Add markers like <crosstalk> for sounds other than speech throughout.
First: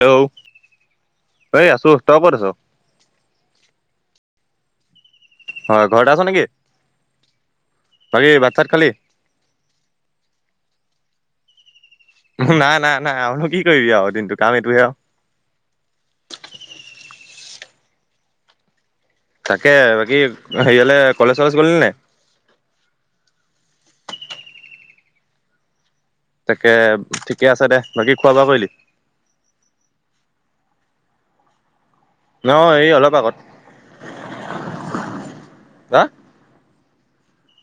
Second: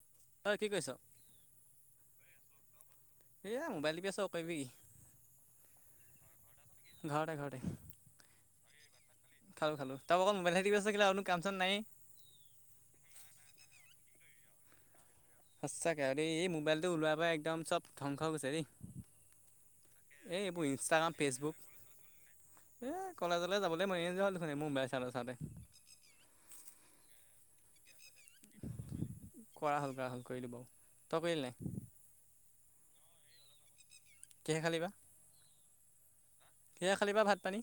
Hello ঐ কি কৰিছ? এই আছো তই ক'ত আছ? এ মোবাইল টিবি আছো আও কৰিবি কি। হয় ঘৰতে আছ নেকি, কি ঘৰতে বাকী ভাত চাত খালী। খালো খালো, তই অকল মোবাইলহে টিপি আছ একোটো কাম চাম নাইয়ে। নাই নাই নাই আৰুনো কি কৰিবি আৰু দিনটো কাম এইটোহে আৱ। সঁচাকে আৱ দে এই মোবাইলটো ওলোৱাৰ পৰা একদম চব ধ্বংস হৈ গৈছে দেই। তাকে বাকী এই এইবোৰ হেৰি হ'লে ইনষ্টাগ্ৰাম কলেজ ফেচবুক কলেজ গ'লি নে নাই। এ কলেজলৈ যাবলৈ মনে নোযোৱা হল দেখুন মোবাইল চাওঁতে চাওঁতে। তাকে ঠিকে আছে দে, বাকী খোৱা বোৱা কইলি? খোৰা হ'ল কৰা হ'ল কৰিলোঁ বাৰু, তই কৰিলি নাই? অ এই অলপ আগত। কিহে খালিবা, হা কিহেৰে খালিবা ভাত-পানী?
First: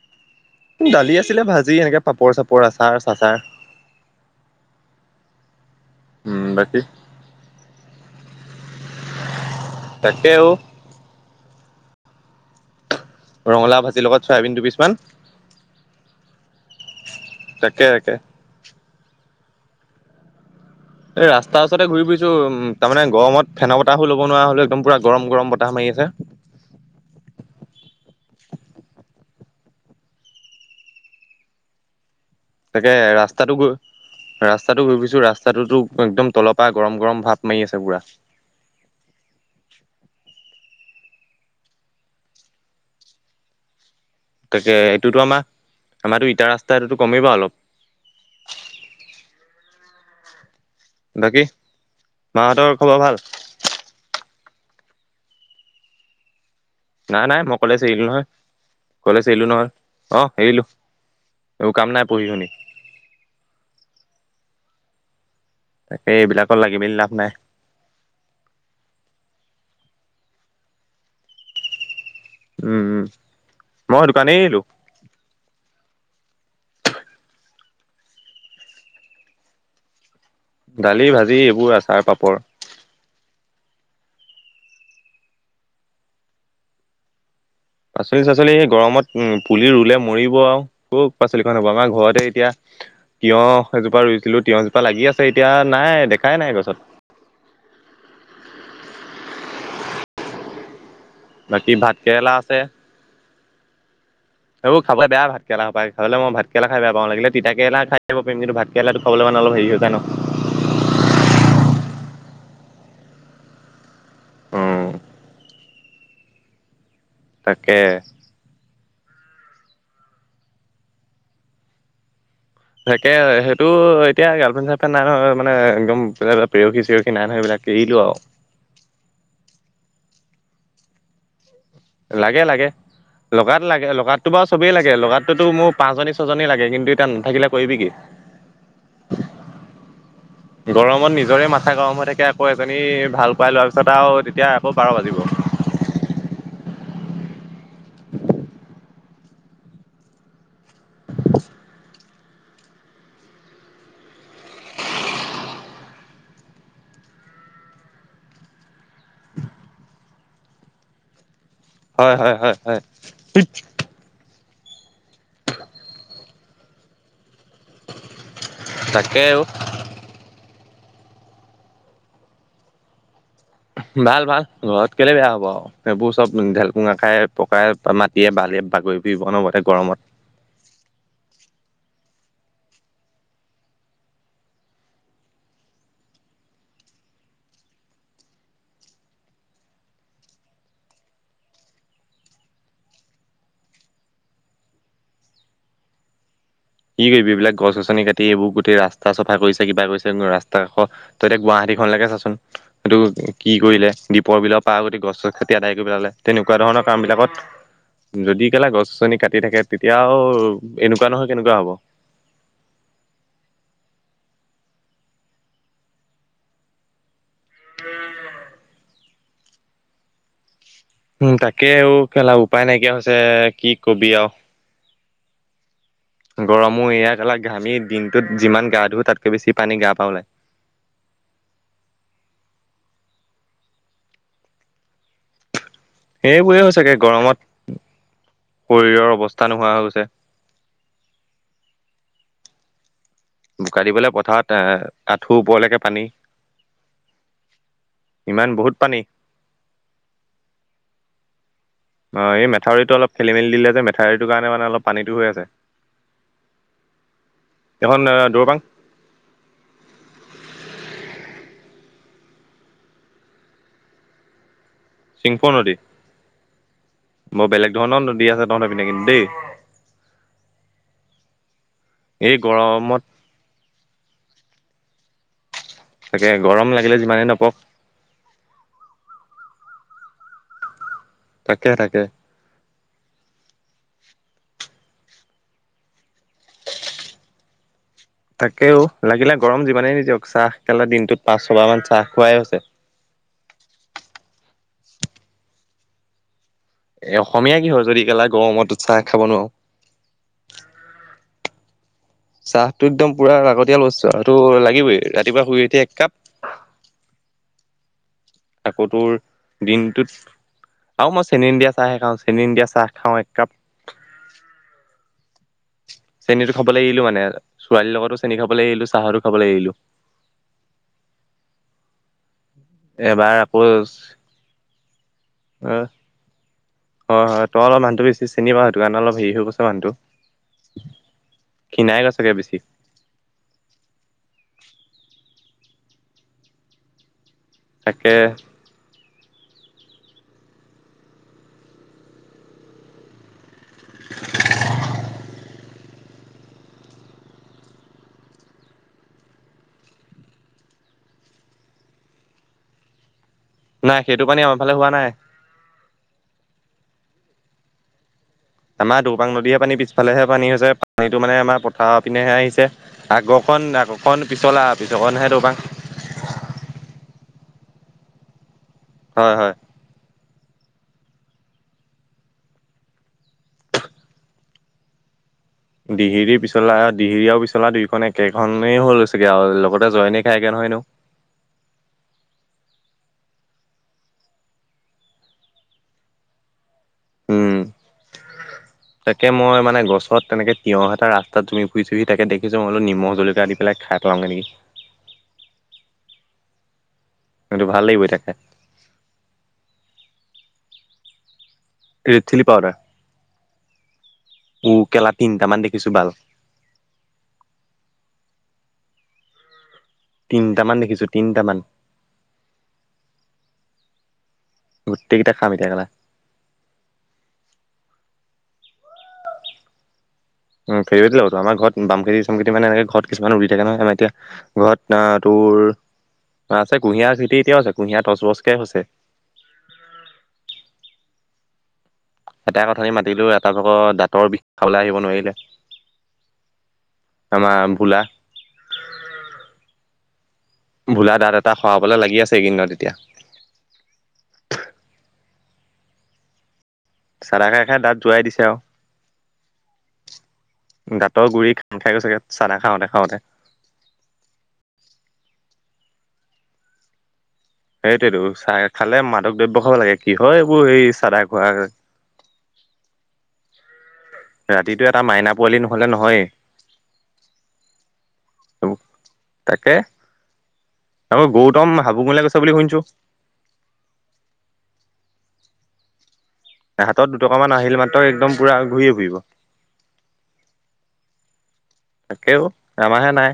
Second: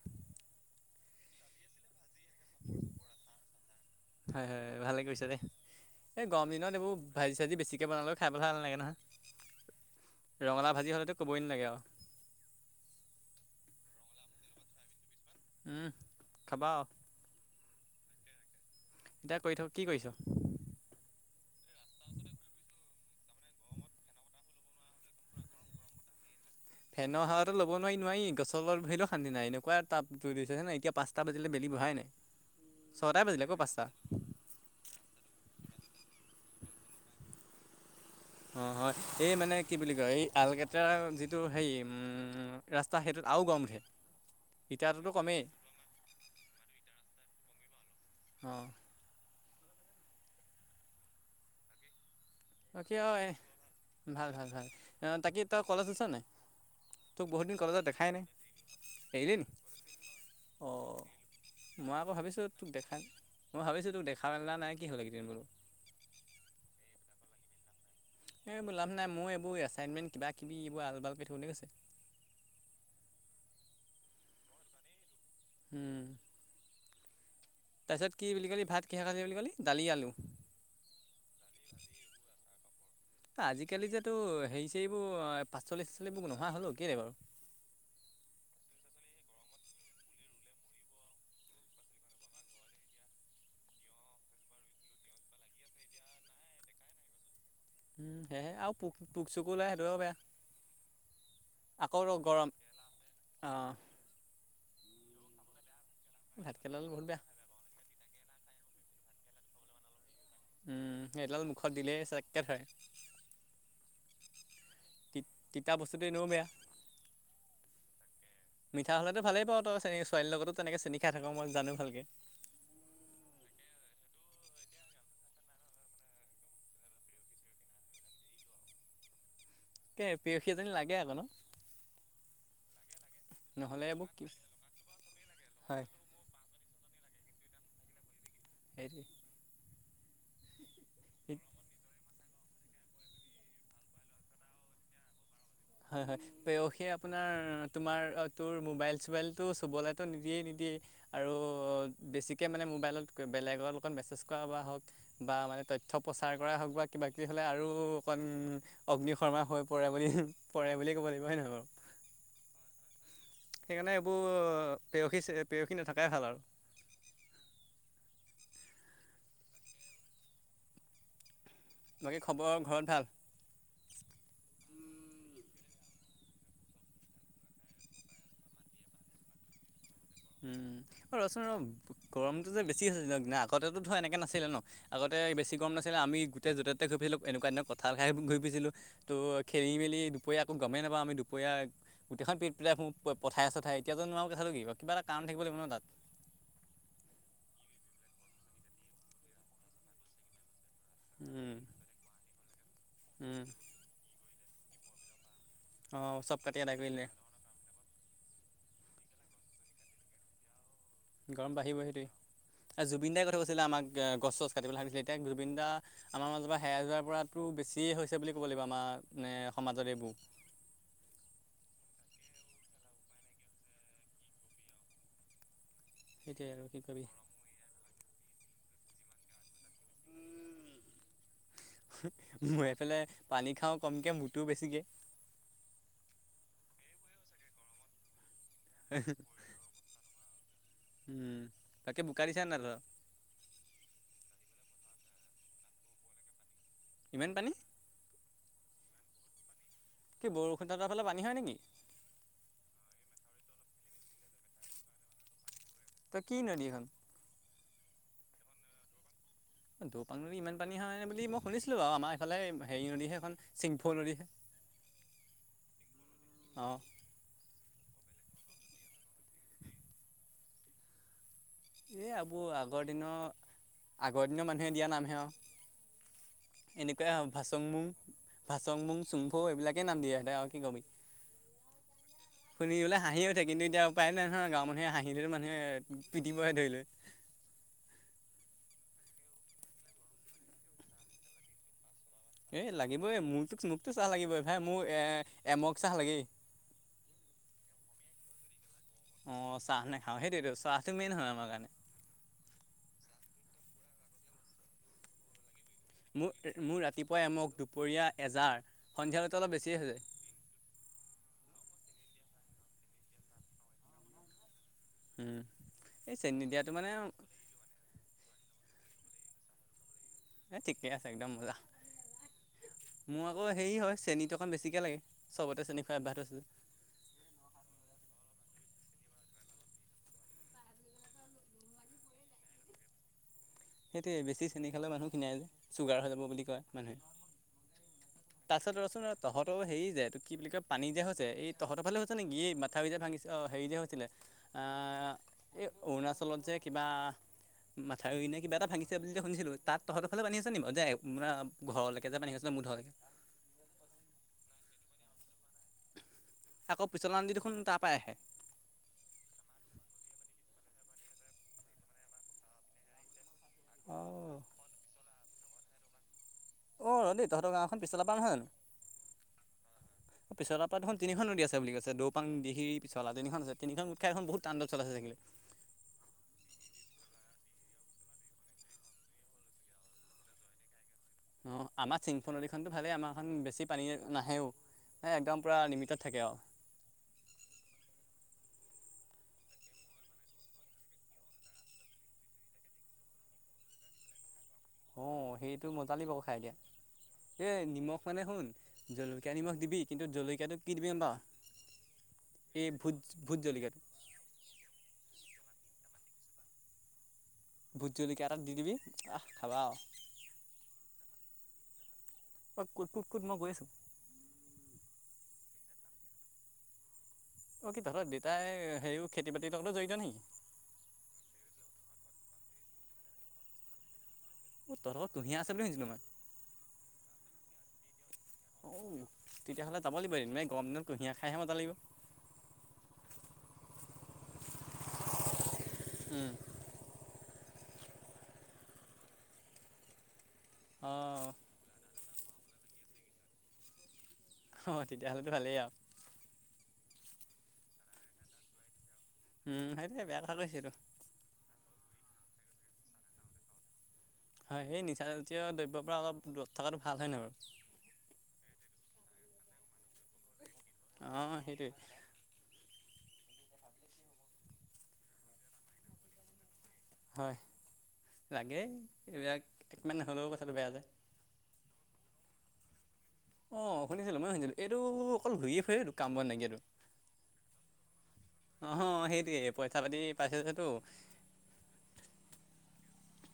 দালি আছিলে ভাজি এনেকে পাপৰ চাপৰ আচাৰ-চাচাৰ। হয় হয় ভালে কৰিছা দে, এই উম গৰম দিনত বাকী এইবোৰ ভাজি চাজি বেছিকৈ বনালেও খাই ভাল নালাগে নহয়, তাকে অ ৰঙালাও ভাজি হ'লেতো ক'বই নালাগে আৱ ৰঙালাও ভাজিৰ লগত চোৱাবিন দুপিছমান উম খাবা আৱ তাকে তাকে এতিয়া কৰি থ কি কইছ এই ৰাস্তাৰ ওচতে ঘূৰি ফুৰিছো তাৰমানে গৰমত ফেন বতাহো ল'বনোৱাৰা হ'লোঁ একদম পূৰা গৰম গৰম বতাহ মাৰি আছে ফেনৰ সাৱাটো ল'ব নোৱাই নোৱাই গছৰ তলত বহিলেও শান্তি নাই এনেকুৱা তাপটো দিছে দেখিছা নাই এতিয়া পাঁচটা বাজিলে বেলি বহাই নাই <unintelligible> তাকে ছটাই বাজিলে আকৌ ৰাস্তাটো গৈ পাঁচটা ৰাস্তাটো ভাবিছোঁ ৰাস্তাটোতো একদম তলৰ পৰা গৰম গৰম ভাপ মাৰি আছে পুৰা। অ' হয় এই মানে কি বুলি কয় এই আলকেটাৰ যিটো হেৰি উম ৰাস্তা সেইটোত আও গৰম উঠে। <inaudible> তাকে এইটোতো আমা কমেই আমাৰতো ইটা ৰাস্তা এইটোটো গ'মেই পাওঁ অলপ। অ বাকী মাহঁতৰ বাকী খবৰ আও ভাল? এ ভাল ভাল ভাল তাকী তৰ কলেজ আছে নাই নাই তোক নাই বহুত মই দিন কলেজ কলেজত এৰিলো দেখাই নাই নহয় কলেজ একেইদিন এৰিলো নহয়। অ এৰিলো অঁ এইবোৰ কাম মই নাই আকৌ পঢ়ি ভাবিছোঁ শুনি তোক দেখা মই ভাবিছো তোক দেখা-মেলা নাই কি'হল এইকেদিন বোলোঁ তাকে এইবিলাকত লাগি মেলি লাভ নাই এই এইবোৰ লাভ নাই মোৰ এইবোৰ এছাইনমেণ্ট কিবা কিবি এইবোৰ আল বাল কৈ থাকোঁতে গৈছে উম উম মই দোকানে এৰিলো উম তাৰপিছত কি বুলি ক'লি ভাত কিহে খালি বুলি কলি দালি, আলু দালি, ভাজি, এইবোৰ আচাৰ, পাপৰ আজিকালি যে তো হেৰি- চেৰিবোৰ আঁ পাচলি-চাচলিবোৰ নোহোৱা হ'ল অও কেলেই বাৰু? পাচলি-চাচলি হে গৰমত উম পুলি ৰুলে মৰিব আও ক'ত পাচলিখন হ'ব। আমাৰ ঘৰতে এতিয়া তিঁয়হ এজোপা ৰুইছিলোঁ। তিঁয়হজোপা লাগি আছে এতিয়া। নাই, দেখাই নাই গছত। উম, সেয়েহে আৰু পোক্, পোক-চোকো লাগে সেইটো বেয়া। বাকী ভাত আকৌ ৰ' কেৰেলা গৰম আছে অঁ। এইবোৰ খাবলে বেয়া ভাতকেৰেলা সোপা। খাবলে মই ভাতকেৰেলা খাই ভাতকেৰেলাডাল বয়া বহুত পাওঁ বেয়া লাগিলে মই তিতা কেৰেলা খা বলে পাৰিম কিন্তু ভাতকেৰেলাটো খাবলেমানে অলপ হেৰি হৈ যায় ন'? উম, সেইডাল মুখত দিলেই চককে ধৰে। উম তিতা বস্তুটো এনেও বেয়া। তাকে। মিঠা হ'লেটো ভালেই পাৱ তই। চে ছোৱালীৰ লগতো তেনেক চেনি খাই থাক মই জানো ভালকে। তাকে, সেইটো এতিয়া গাৰ্লফ্ৰেণ্ড- চাৰ্লফ্ৰেণ্ড নাই নহয়। মানে, একদম পে পেয়সী-চেয়সী নাই নহয় এইবিলাক এৰিলোঁ আও। তাকে প্ৰেয়সী এজনী লাগে আক' ন '? লাগে, লাগে। লগাত লাগে এইবোৰ কি লগাতো বাৰু চবেই লাগে। লগাতটোতো মোৰ হয় পাঁচজনী, ছ ছজনী লাগে কিন্তু এতিয়া নাথাকিলে কৰিবি কি? সেইটোৱে। গৰমত নিজৰে মাথা গৰম হৈ থাকে। আকৌ এজনী ভাল পাই লোৱাৰ পিছত আৰু তেতিয়া আকৌ বাৰ বাজিব। হয়, হয়। প্ৰেয়সী আপোনাৰ, তোমাৰ, অ তোৰ মোবাইল-চোবাইল- টো চুবলেটো নিদিয়ে নিদিয়েই আৰু বেছিকে মানে মোবাইলত বেলেগৰ লগত মেছেজ কৰা বা হওক বা মানে তথ্য প্ৰচাৰ কৰাই হওক বা কিবা-কিবি হ'লে আৰু অকণ অগ্নি শৰ্মা হৈ পৰে বুলি হোঁহ্, পৰে বুলিয়ে ক'ব লাগিব। হয় নহয় বাৰু? হয়, হয় হয় হয়। সেইকাৰণে এইবোৰ প্ৰেয়সী চে প্ৰেয়সী নথকাই ভাল আৰু। তাকে অ'। বাকী খবৰ ঘৰত ভাল? ভাল, ভাল। ঘৰত কেলে বেয়া হ'ব আও। সেইবোৰ চব ঢেলকুঙা খাই পকাই, মাটিয়ে, বালিয়ে বাগৰি ফুৰিব অনবৰতে গৰমত। উম, অ ৰ' চোন ৰ'! গৰমটো যে বেছি হৈছে দিনক দিনে পাৰা আগতেটো ধৰ এনেকে নাছিলে ন'? আগতে বেছি গৰম নাছিলে। আমি গোটেই য'তে-ত'তে ঘুৰি ফুছিলো এনেকুৱা দিনত কঁঠাল খাইহে ঘুৰি ফুৰিছিলোঁ। ত' খেলি-মেলি দুপৰীয়া একো গমেই নাপাওঁ। আমি দুপৰীয়া গোটেইখন পিট -পিটাই ফুৰোঁ। পথায়ে- চথায়ে এতিয়াতো নোৱাৰ কথাটো কি ক'? কিবা এটা কাৰণ থাকিব লাগিব ন' তাত। কি কৰিবি এইবিলাক গছ-গছনি কাটি এইবোৰ গোটেই ৰাস্তা চফা কৰিছে, কিবা কৰিছে ৰাস্ স্তা আকৌ তই এতিয়া উম, গুৱাহাটীখনলৈকে চাচোন। এইটো উম, কি কৰিলে? দ্বীপৰ বিলৰ পাৰ যদি গছ-ছচ কাটি কাটি আদাই কৰি পেলালে। অ' চব তেনেকুৱা কাটি আদায় ধৰণৰ কাম কৰিলে বিলাকত যদি কেলা গছ-গছনি কাটি থাকে তেতিয়া আৰু এনেকুৱা ন' গৰম বাঢ়িব সেইটোৱে। এ জুবিন দাই কৈ থৈ গৈছিলে আমাক গে গছ- চছ কাটিব হাৰি কৰিছিলে। এতিয়া জুবিন দা আমাৰ মাজৰ পৰা হেৰাই যোৱাৱাৰ পৰা টো বেছিয়ে হৈছে বুলি ক'ব লাগিব। আমাৰ মানে, সমাজত এইবোৰ। উম, তাকে অও কেলা উপায় নাইকিয়া হৈছে। কি কবি আও। সেইটোৱে আৰু কি গৰমো কবি। এয়া কেলা ঘামি দিনটোত যিমান গা ধু তাতকে বেছি পানী গাৰ পৰা ওলাই। হুঁহ্, মই এইফালে পানী খাওঁ কমকে মূটো বেছিকে। সেইবোৰহে হৈছেগে গৰমত, শৰীৰৰ অৱস্থা নোহোৱা হৈ গৈছে। উম, তাকে বোকা দিছা নে নাই তহঁত? বোকা দিবলৈ পথাৰত এ আঠুৰ ওপৰলৈকে পানী। <unintelligible> ইমান পানী? <unintelligible> ইমান বহুত পানী। <inaudible> কি বৰষুণ <inaudible> ফালে পানী হয় নেকি? অঁ! এই মেথাউৰিটো অলপ খেলি-মেলি দিলে যে মেঠাউৰিটোৰ কাৰনে মানে অলপ পানীটো হৈ আছে। <unintelligible> ত কি নদী হয়? <inaudible> এখন দৈবাং। <inaudible> দৈবাং নদীত ইমান পানী হয় বুলি মই শুনিছিলো আৰু আমাৰ এইফাল হেৰি নদী হে এইখন চিংফু নদী। <inaudible> <inaudible> চিংফো নদী। বৰ বেলেগ ধৰণৰ নদী আছে তহঁতৰ পিনে কিন্তু দেই। <inaudible> এ এই এইবোৰ আগৰ গৰমত দিনৰ, আগৰ দিনৰ মানুহে দিয়া নামহে আৰু। তাকে গৰম <inaudible> লাগিলে এনেকুৱাই যিমানেই আৰু নপক ভাচং মুং, ভাচং মুং, চিংফো এইবিলাকে নাম দিয়ে সিহঁতে আৰু কি কবি <inaudible> তাকে-তাকে। <inaudible> শুনিবলৈ হাঁহি উঠে কিন্ত এতিয়া উপায় নহয় গাঁৱৰ মানুহে হাঁহিলেও মানুহে <inaudible> দিবহে ধৰি লৈ। <inaudible> তাকেও লাগিলে গৰম যিমানেই নিদিয়ক চাহ কেলা দিনটোত পাঁচ-ছবাৰ মান চাহ খোৱাই হৈছে। এই <inaudible> লাগিবই মোৰটোক মোকতো চাহ লাগিবই ভাই মোৰ এ এমোগ চাহ লাগেই। <inaudible> এ অসমীয়া কিহৰ যদি কেলা গৰমত‌ও চাহ খাব নোৱাৰো। <inaudible> অঁ চাহ নেখাওহেই দিনটোত চাহটো মেইন হয় আমাৰ কাৰণে। <inaudible> চাহটো একদম পুৰা লাগতিয়াল বস্তু আৰু চাহটো লাগিবই ৰাতিপুৱা শুই উঠি এক কাপ। <inaudible> মোৰ-মোৰ ৰাতিপুৱাই এমগ, দুপৰীয়া এজাৰ, আকৌ তোৰ সন্ধিয়ালৈতো অলপ বেছি এ হৈ দিনটোত যায়। <inaudible> আৰু মই চেনি নিদিয়া চাহে খাওঁ। চেনি নিদিয়া চাহ খাওঁ একাপ। <inaudible> উম! <unintelligible> চেনি চেনিতো দিয়াটো খাবলৈ এৰিলো মানে। ছোৱালীৰ লগতো চেনি খাবলৈ এৰিলো, চাহতো খাবলৈ এৰিলো। <unintelligible> এই ঠিকে আছে একদম মজা। <inaudible> মোৰ এবাৰ আকৌ হেৰি অ', হয় চেনিটো অকণ বেছিকৈ লাগে চবতে চেনি খোৱা অভ্যাসতো আছে যে। <unintelligible> হয়-হয়, তই অলপ মানুহটো বেছি চেনি খোৱা সেইটো কাৰণে অলপ হেৰি হৈ গৈছ মানুহটো। <inaudible> ক্ষিনাই গৈচাগে বেছি। <unintelligible> সেইটোৱে বেছি চেনি খালে মানুহ খিনাই চুগাৰ হৈ যাব বুলি কয় মানুহে। <inaudible> তাকে <unintelligible> পাছত ৰহ চোন ৰহ তহঁতৰ হেৰি যে এইটো কি বুলি কয় পানী যে হৈছে এই তহঁতৰ ফালে হৈছে নেকি এই মাথাউৰি যে ভাঙিছে? <inaudible> অঁ! হেৰি যে হৈছিলে এই <inaudible> অৰুণাচলত যে কিবা মাথাউৰি নে <unintelligible> কিবা এটা ভাঙিছে বুলি যে শুনিছিলো তাত তহঁতৰ ফালে পানী আছে নি বাৰু যে আ ঘৰলৈকে যে পানী গৈছিলে মুধলৈকে? <inaudible> নাই সেইটো পানী আমাৰ ফালে হোৱা নাই। <inaudible> আকৌ পিছলা <unintelligible> দেখোন তাৰ পাই আহে। আমাৰ দৌপাং নদীহে পানী পিছফালেহে পানী হৈছে। পানীটো মানে আমাৰ পথাৰৰ পিনেহে আহিছে। <inaudible> আগৰখন-আগৰখন অঁ পিছলা পিছৰখনহে দৌবাং। <unintelligible> অ <unintelligible> দেই তহঁতৰ গাঁওখন পিছলা পৰা নহয় যানো? <inaudible> হয়-হয়। <unintelligible> <inaudible> পিছলা পৰা দেখোন তিনিখন নদী আছে বুলি কৈছে দৌপাং, দিহিং, পিছলা তিনিখন আছে। তিনিখন মিল খাই এইখন বহুত তাণ্ডপ চলাইছে চাগে। <inaudible> দিহিৰি পিছলা দিহিৰি আৰু পিছলা দুইখন একেখনেই হল হৈছেগে আৰু লগতে জইনী খাইগে নহয় নো <inaudible> অঁ! আমাৰ চিংফু নদীখনতো ভালেই আমাৰখন বেছি পানী নাহেও। <inaudible> এ একদম পুৰা লিমিটেড থাকে আৰু। <unintelligible> উম তাকে মই মানে গছত তেনেক তিয়ঁহ এটা ৰাস্তাত তুমি ফুৰিছোহি তাকে দেখিছো মইল নিমখ জলকীয়া দি পেলাই খাই। লংগে নেকি। অহ সেইটো মজা লাগিব খাই দিয়া এই কিন্তু ভাল নিমখ লাগিব এতিয়া মানে খাই শুন। জলকীয়া নিমখ দিবি কিন্তু জলকীয়াটো কি দিবি বা। ৰেড চিলি পাউদাৰ জলকীয়াটো উম কেলা তিনিটামান দেখিছোঁ ভাল। ভোট জলকীয়া এটাত দি দিবি আহ খাবা আও তিনিটামান দেখিছোঁ তিনিটামান। অহ কুত কুত কুত মই গৈ আছো। গোটেইকেইটা খাম এতিয়া কেলা। অহ কি তহৰ দেউতাই হেৰিও খেতি বাতিৰ লগত জড়িত নেকি। উম ফেভট লওো আমাৰ ঘৰত বাম খেতি চম <unintelligible> খেতি মানেনেকে ঘৰত কিছুমান উৰি থাক নহয়ম এতিয়া অ তহঁতৰ ঘৰত ঘৰত কুঁহিয়াৰ আছে তোৰ বুলি শুনিছিলোঁ মই আছে কুঁহিয়াৰ খেতি এতিয়াও আছে কুঁহিয়াৰ দচবছকে অ হৈছে। তেতিয়াহ'লে যাব লাগিব এদিনমান গৰমদিনত কুঁহিয়াৰ খাইহে মজা লাগিব। এটা কথানি মাতিলো এটা ভাগৰ দাঁতৰ বিষ খাৱলে লৈ আহিব নোৱাৰিলে আমাৰ বোলা অ বোলা দাতঁ এটা সৰাবলে লাগি আছে এইকেই দিনত এতিয়া। অহ তেতিয়াহ'লেতো ভালেই আও। চাদা খাই খাই দাতঁ যোৱাই দিছে আও। উম সেইটো বেয়া কথা সেইটো। দাঁতৰ গুৰি খাই গৈ চাগে চাদা খাওঁতে খাওঁতে হয় সেই নিচা জাতীয় দ্ৰব্যৰ পৰা অলপ দূৰত থকাটো ভাল হয় নাই বাৰু। সেইটোতো চাদা খালে মাদক দ্ৰব্য খাব লাগে কি হয় এইবোৰ এই চাদা অঁ খোৱাৰ। সেইটোৱে ৰাতিটো এটা মাইনা পোৱালি নহলে নহয় হয় লাগে এইবোৰ এইবিলাক তাকে একমান নহ'লেও কথাটো বেয়া যে। আকৌ গৌতম হাবুং কলে গৈছে বুলি শুনিছো। অঁ শুনিছিলো মই শুনিছিলোঁ এইটো অকল ঘূৰিয়ে ফুৰে এইটো কাম ব নাইকীয়াটো। হাতত দুটকা মান আহিল মাত্ৰ একদম পোৰা ঘূৰি অঁ ফুৰিব। সেইটোৱে পইচা পাতি পাইছে যেতো তাকেও আমাহে নাই।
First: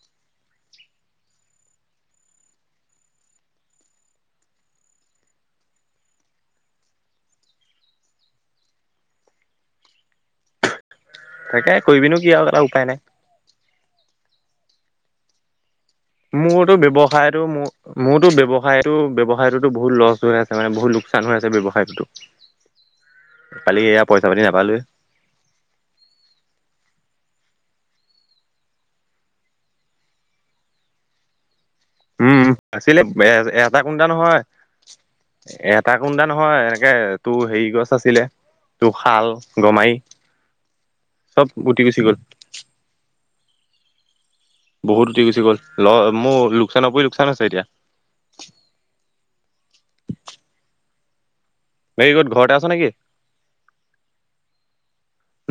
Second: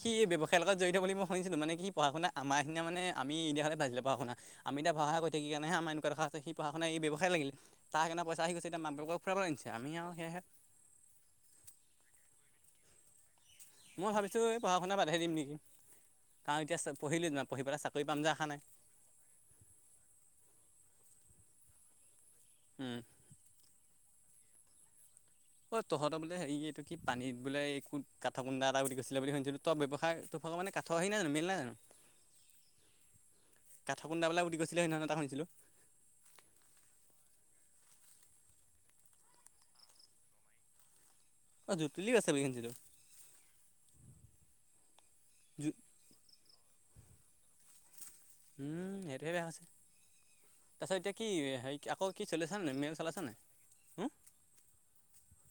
সি ব্যৱসায়ৰ লগত জড়িত মই শুনিছিলো মানে কি পঢ়া-শুনা আমাৰ সি নিয়া মানে আমি এতিয়াহে পঢ়া শুনা আম এতিয়া পঢ়া কৰি থাকি সেই কাৰণে আমাৰ এনেকুৱা দখা হৈছে সি পঢ়া শুনা ব্যৱসায় লাগিল তাৰ সেইকাৰণে পইচা আহি গৈছেএতিয়া মাক বাপেকক ফুৰাব আনিছে আমি আৰু সেয়হে। তাকে কৰিবিনো কি আও এটা উপায় নাই। মই ভাবিছো এই পঢ়া শুনা বাদেই দিম নেকি। কাৰণ মোৰতো এতিয়া পঢ়িলোঁ ব্যবসায়ত যিমান টো পঢ়ি পেলাই মোৰ চাকৰি পাম যে মোৰতো আশা নাই ব্যবসায়। টো ব্যৱসায়টোতো বহুত লছ হৈ আছে মানে বহুত লোকচান হৈ আছে মানে ব্যবসায়টো। উম কালি এয়া পইচা পাতি নাপালোৱে। অ তহঁতৰ বোলে হে এইটো কি পানীত বোলে এই কাঠ কুন্দা এটা বুলি গৈছিলে বুলি শুনিছিলো। ত ব্যৱসায় তোৰ ভাগ মানে কাঠ সেই নাইজানো মিল নাই জানো। উম আছিলে বেয়া হৈ গৈছে এটা কুণ্টা কাঠৰ কুন্দা নহয় বোলে বুলি কৈছিলে সেইদিনাখন এটা শুনিছিলোঁ এ। এটা কুন্দা নহয় এনেকে তোৰ হেৰি গছ আছিলে। তো শাল গমাৰি চব অহ উটি গুচি জুতিলী গ'ল আছে ভেকেন্সচিতো বহুত উঠি গুচি গ'ল জু ল মোৰ লোকচানৰ ওপৰি লোকচান আছে এতিয়া। উম সেইটো এটা আছে তাৰপিছত এতিয়া কি হেৰি আকৌ ক'ত কি ঘৰতে চলিছে আছ নাই নেকি মেইন চলাইছ নাই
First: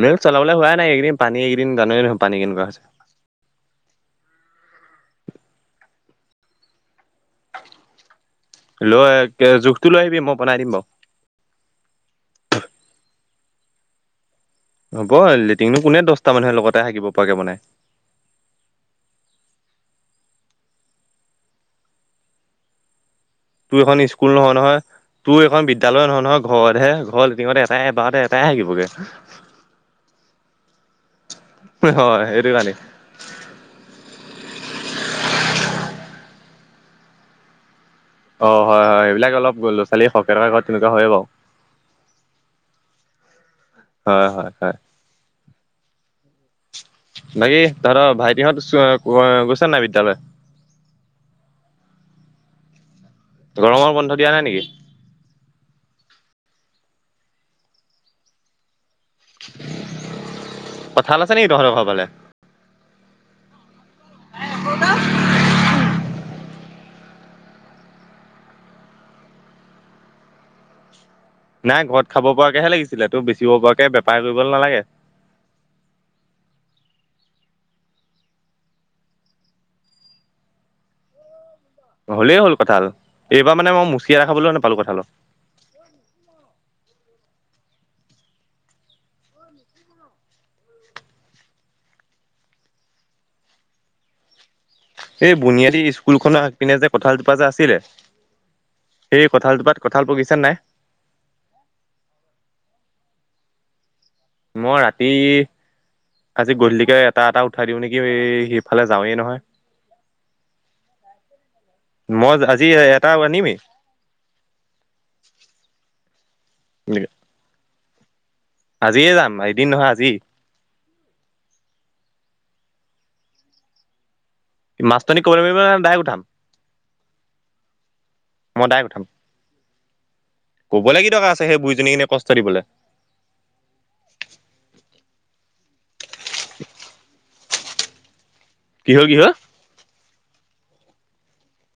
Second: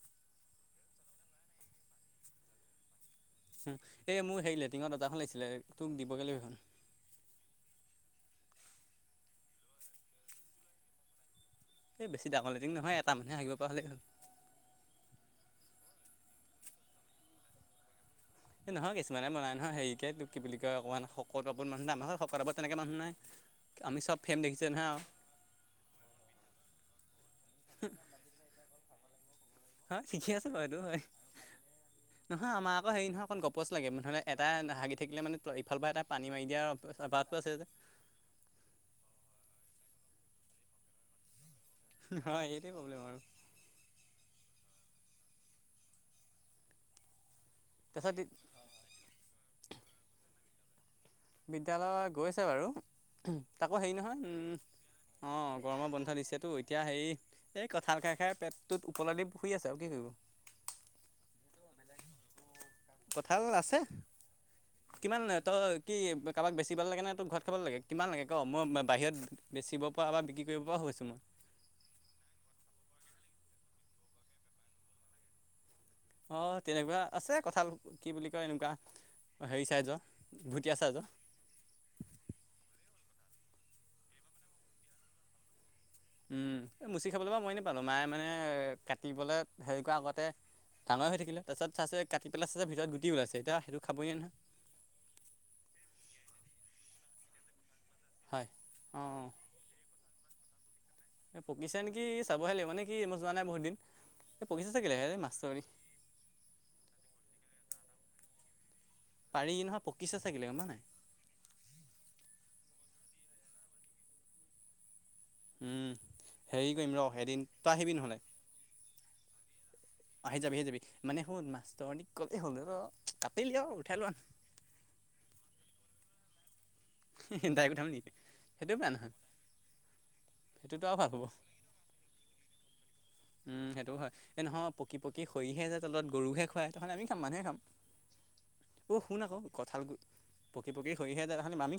মেল চলাবলৈ হোৱা নাই এইকেইদিন পানী এইকেইদিন জানই দেখোন পানী কেনেকোৱা হৈছে উম এই মোৰ সেই লেটিঙৰ দৰ্জাখন লাগিছিলে তোক দিবগে লাগিব সেইখন লৈ এ জোখটো লৈ আহিবি মই বনাই দিম বাও এই বেছি ডাঙৰ লেটিং নহয় এটা মানুহে হাগিব পৰা হলেই হল হ'ব লেট্ৰিননো কোনে দহটা মানুহে লগতে হাগিব পৰাকে বনাই এই নহয় কিছুমানে বনাই নহয় হেৰিকে তোক কি বুলি কয় অকণমান শকত আবত মানুহ নাই আমাৰ ঘৰত শকত আবত তেনেকে মানুহ নাই তোৰ আমি এখন চব স্কুল ফ্ৰেম নহয় দেখিছোঁ নহয় আৰু তোৰ এখন বিদ্যালয় নহয় নহয় ঘৰতহে ঘৰৰ লেটিংত এটাহে এবাৰতে এটাহে হাগিবগে হয় শিকি আছো বাৰু এইটো হয় হয় সেইটো নহয় কাৰণে আমাৰ আকৌ হেৰি নহয় অকণ গ প'চ লাগে নহ'লে এটা হাগি থাকিলে মানে ইফালৰ পৰা এটা পানী মাৰি দিয়াৰ স্বভাৱটো আছে যে অ হয় হয় এইবিলাক অলপ গল লৰা ছোৱালী সৰকে থকা ঘত তেনেকোৱা হয়ে বাও হয় এইটোৱে প্ৰব্লেম আৰু হয় হয় হয় বাকী তাৰপিছত তহঁতৰ ভাইটিহত চ অ গৈছে নাই বিদ্যালয় বিদ্যালয় গৈছে বাৰু তাকো গৰমৰ হেৰি বন্ধ নহয় দিয়া নাই নেকি? উম অ গৰমৰ বন্ধ দিছেতো এতিয়া হেই এই কঁঠাল খাই খাই পেটটোত ওপৰেদি শুই আছে আৰু কি কৰিব কঁঠাল আছে নেকি তহঁতৰ ঘৰৰ ফালে কঁঠাল আছে কিমান লাগে তই কি কাৰোবাক বেছিবলে লাগে ন তোৰ ঘৰত খাব লাগে কিমান লাগে ক মই বাহিৰত বেচিব পৰা বা বিক্ৰী কৰিব পৰাও হৈছো মই নাই ঘৰত খাব পৰাকেহে লাগিছিলে তোৰ বেচিব পৰাকে বেপাৰ কৰিব নালাগে অ তেনেকোৱা আছে কঁঠাল কি বুলি কয় এনেকোৱা হেৰি চাইজৰ ভুটীয়া চাইজৰ হলেই হ'ল কঁঠাল এইবাৰ মানে মই মুচিয়া খাবলৈও নাপালো কঁঠালৰ এই মুচি খাবলৈ বাও মই নেপালো মায়ে মানে কাটিবলৈ হেৰি কৰা আগতে ডাঙৰ হৈ থাকিলে তাৰপছত চাইছো কাটি পেলাই চাইছে ভিতৰত গুটি ওলাইছে এতিয়া সেইটো খাবই নোৱায় নহয় এই বুনিয়াদী স্কুল খনৰ আগপিনে যে কঁঠাল জোপা যে আছিলে হয় অঁ সেই কঁঠাল জোপাত কঁঠাল পকিছে নাই এই পকিছে নেকি চাবহে লাগিব মানে কি মই যোৱা নাই বহুত দিন এই পকিছে মই চাকিলে ৰাতি এই মাষ্টৰ আজি গধূলিকে এটা এটা উঠাই দিও নেকি এই সেইত এফালে যাৱে ন পাৰি নহয় পকিছে চাগিলে গম পোৱা নাই মই আজি এটা আনিমেই হেৰি কৰিম ৰ এদিন তই আহিবি নহ'লে আজিয়ে যাম এদিন নহয় আজি আহি যাবি আহি যাবি মানে শুন মাষ্টৰনিক কলে হ'ল ন কাপেলি উঠাই লই আন মাষ্টৰনিক কব লাগিব নে ডাইৰেক উঠাম হে হে ডাইৰেক্ট উঠাম নেকি মই সেইটো ডাইৰেক্ট বেয়া উঠাম। নহয় সেইটোতো আৰু ক'বলে ভাল কি হ'ব দৰকাৰ আছে হেই বুঢ়ীজনীক এনে কষ্ট দিবলে উম সেইটো হয় এই নহয় পকী পকী সৰিহে যায় তলত গৰুহে খুৱাই তাহে আমি খাম মানুহে খাম কি অ হ'ল কি শুন হ'ল আকৌ পকি পকি হৰিহে যায় তাহানি আমি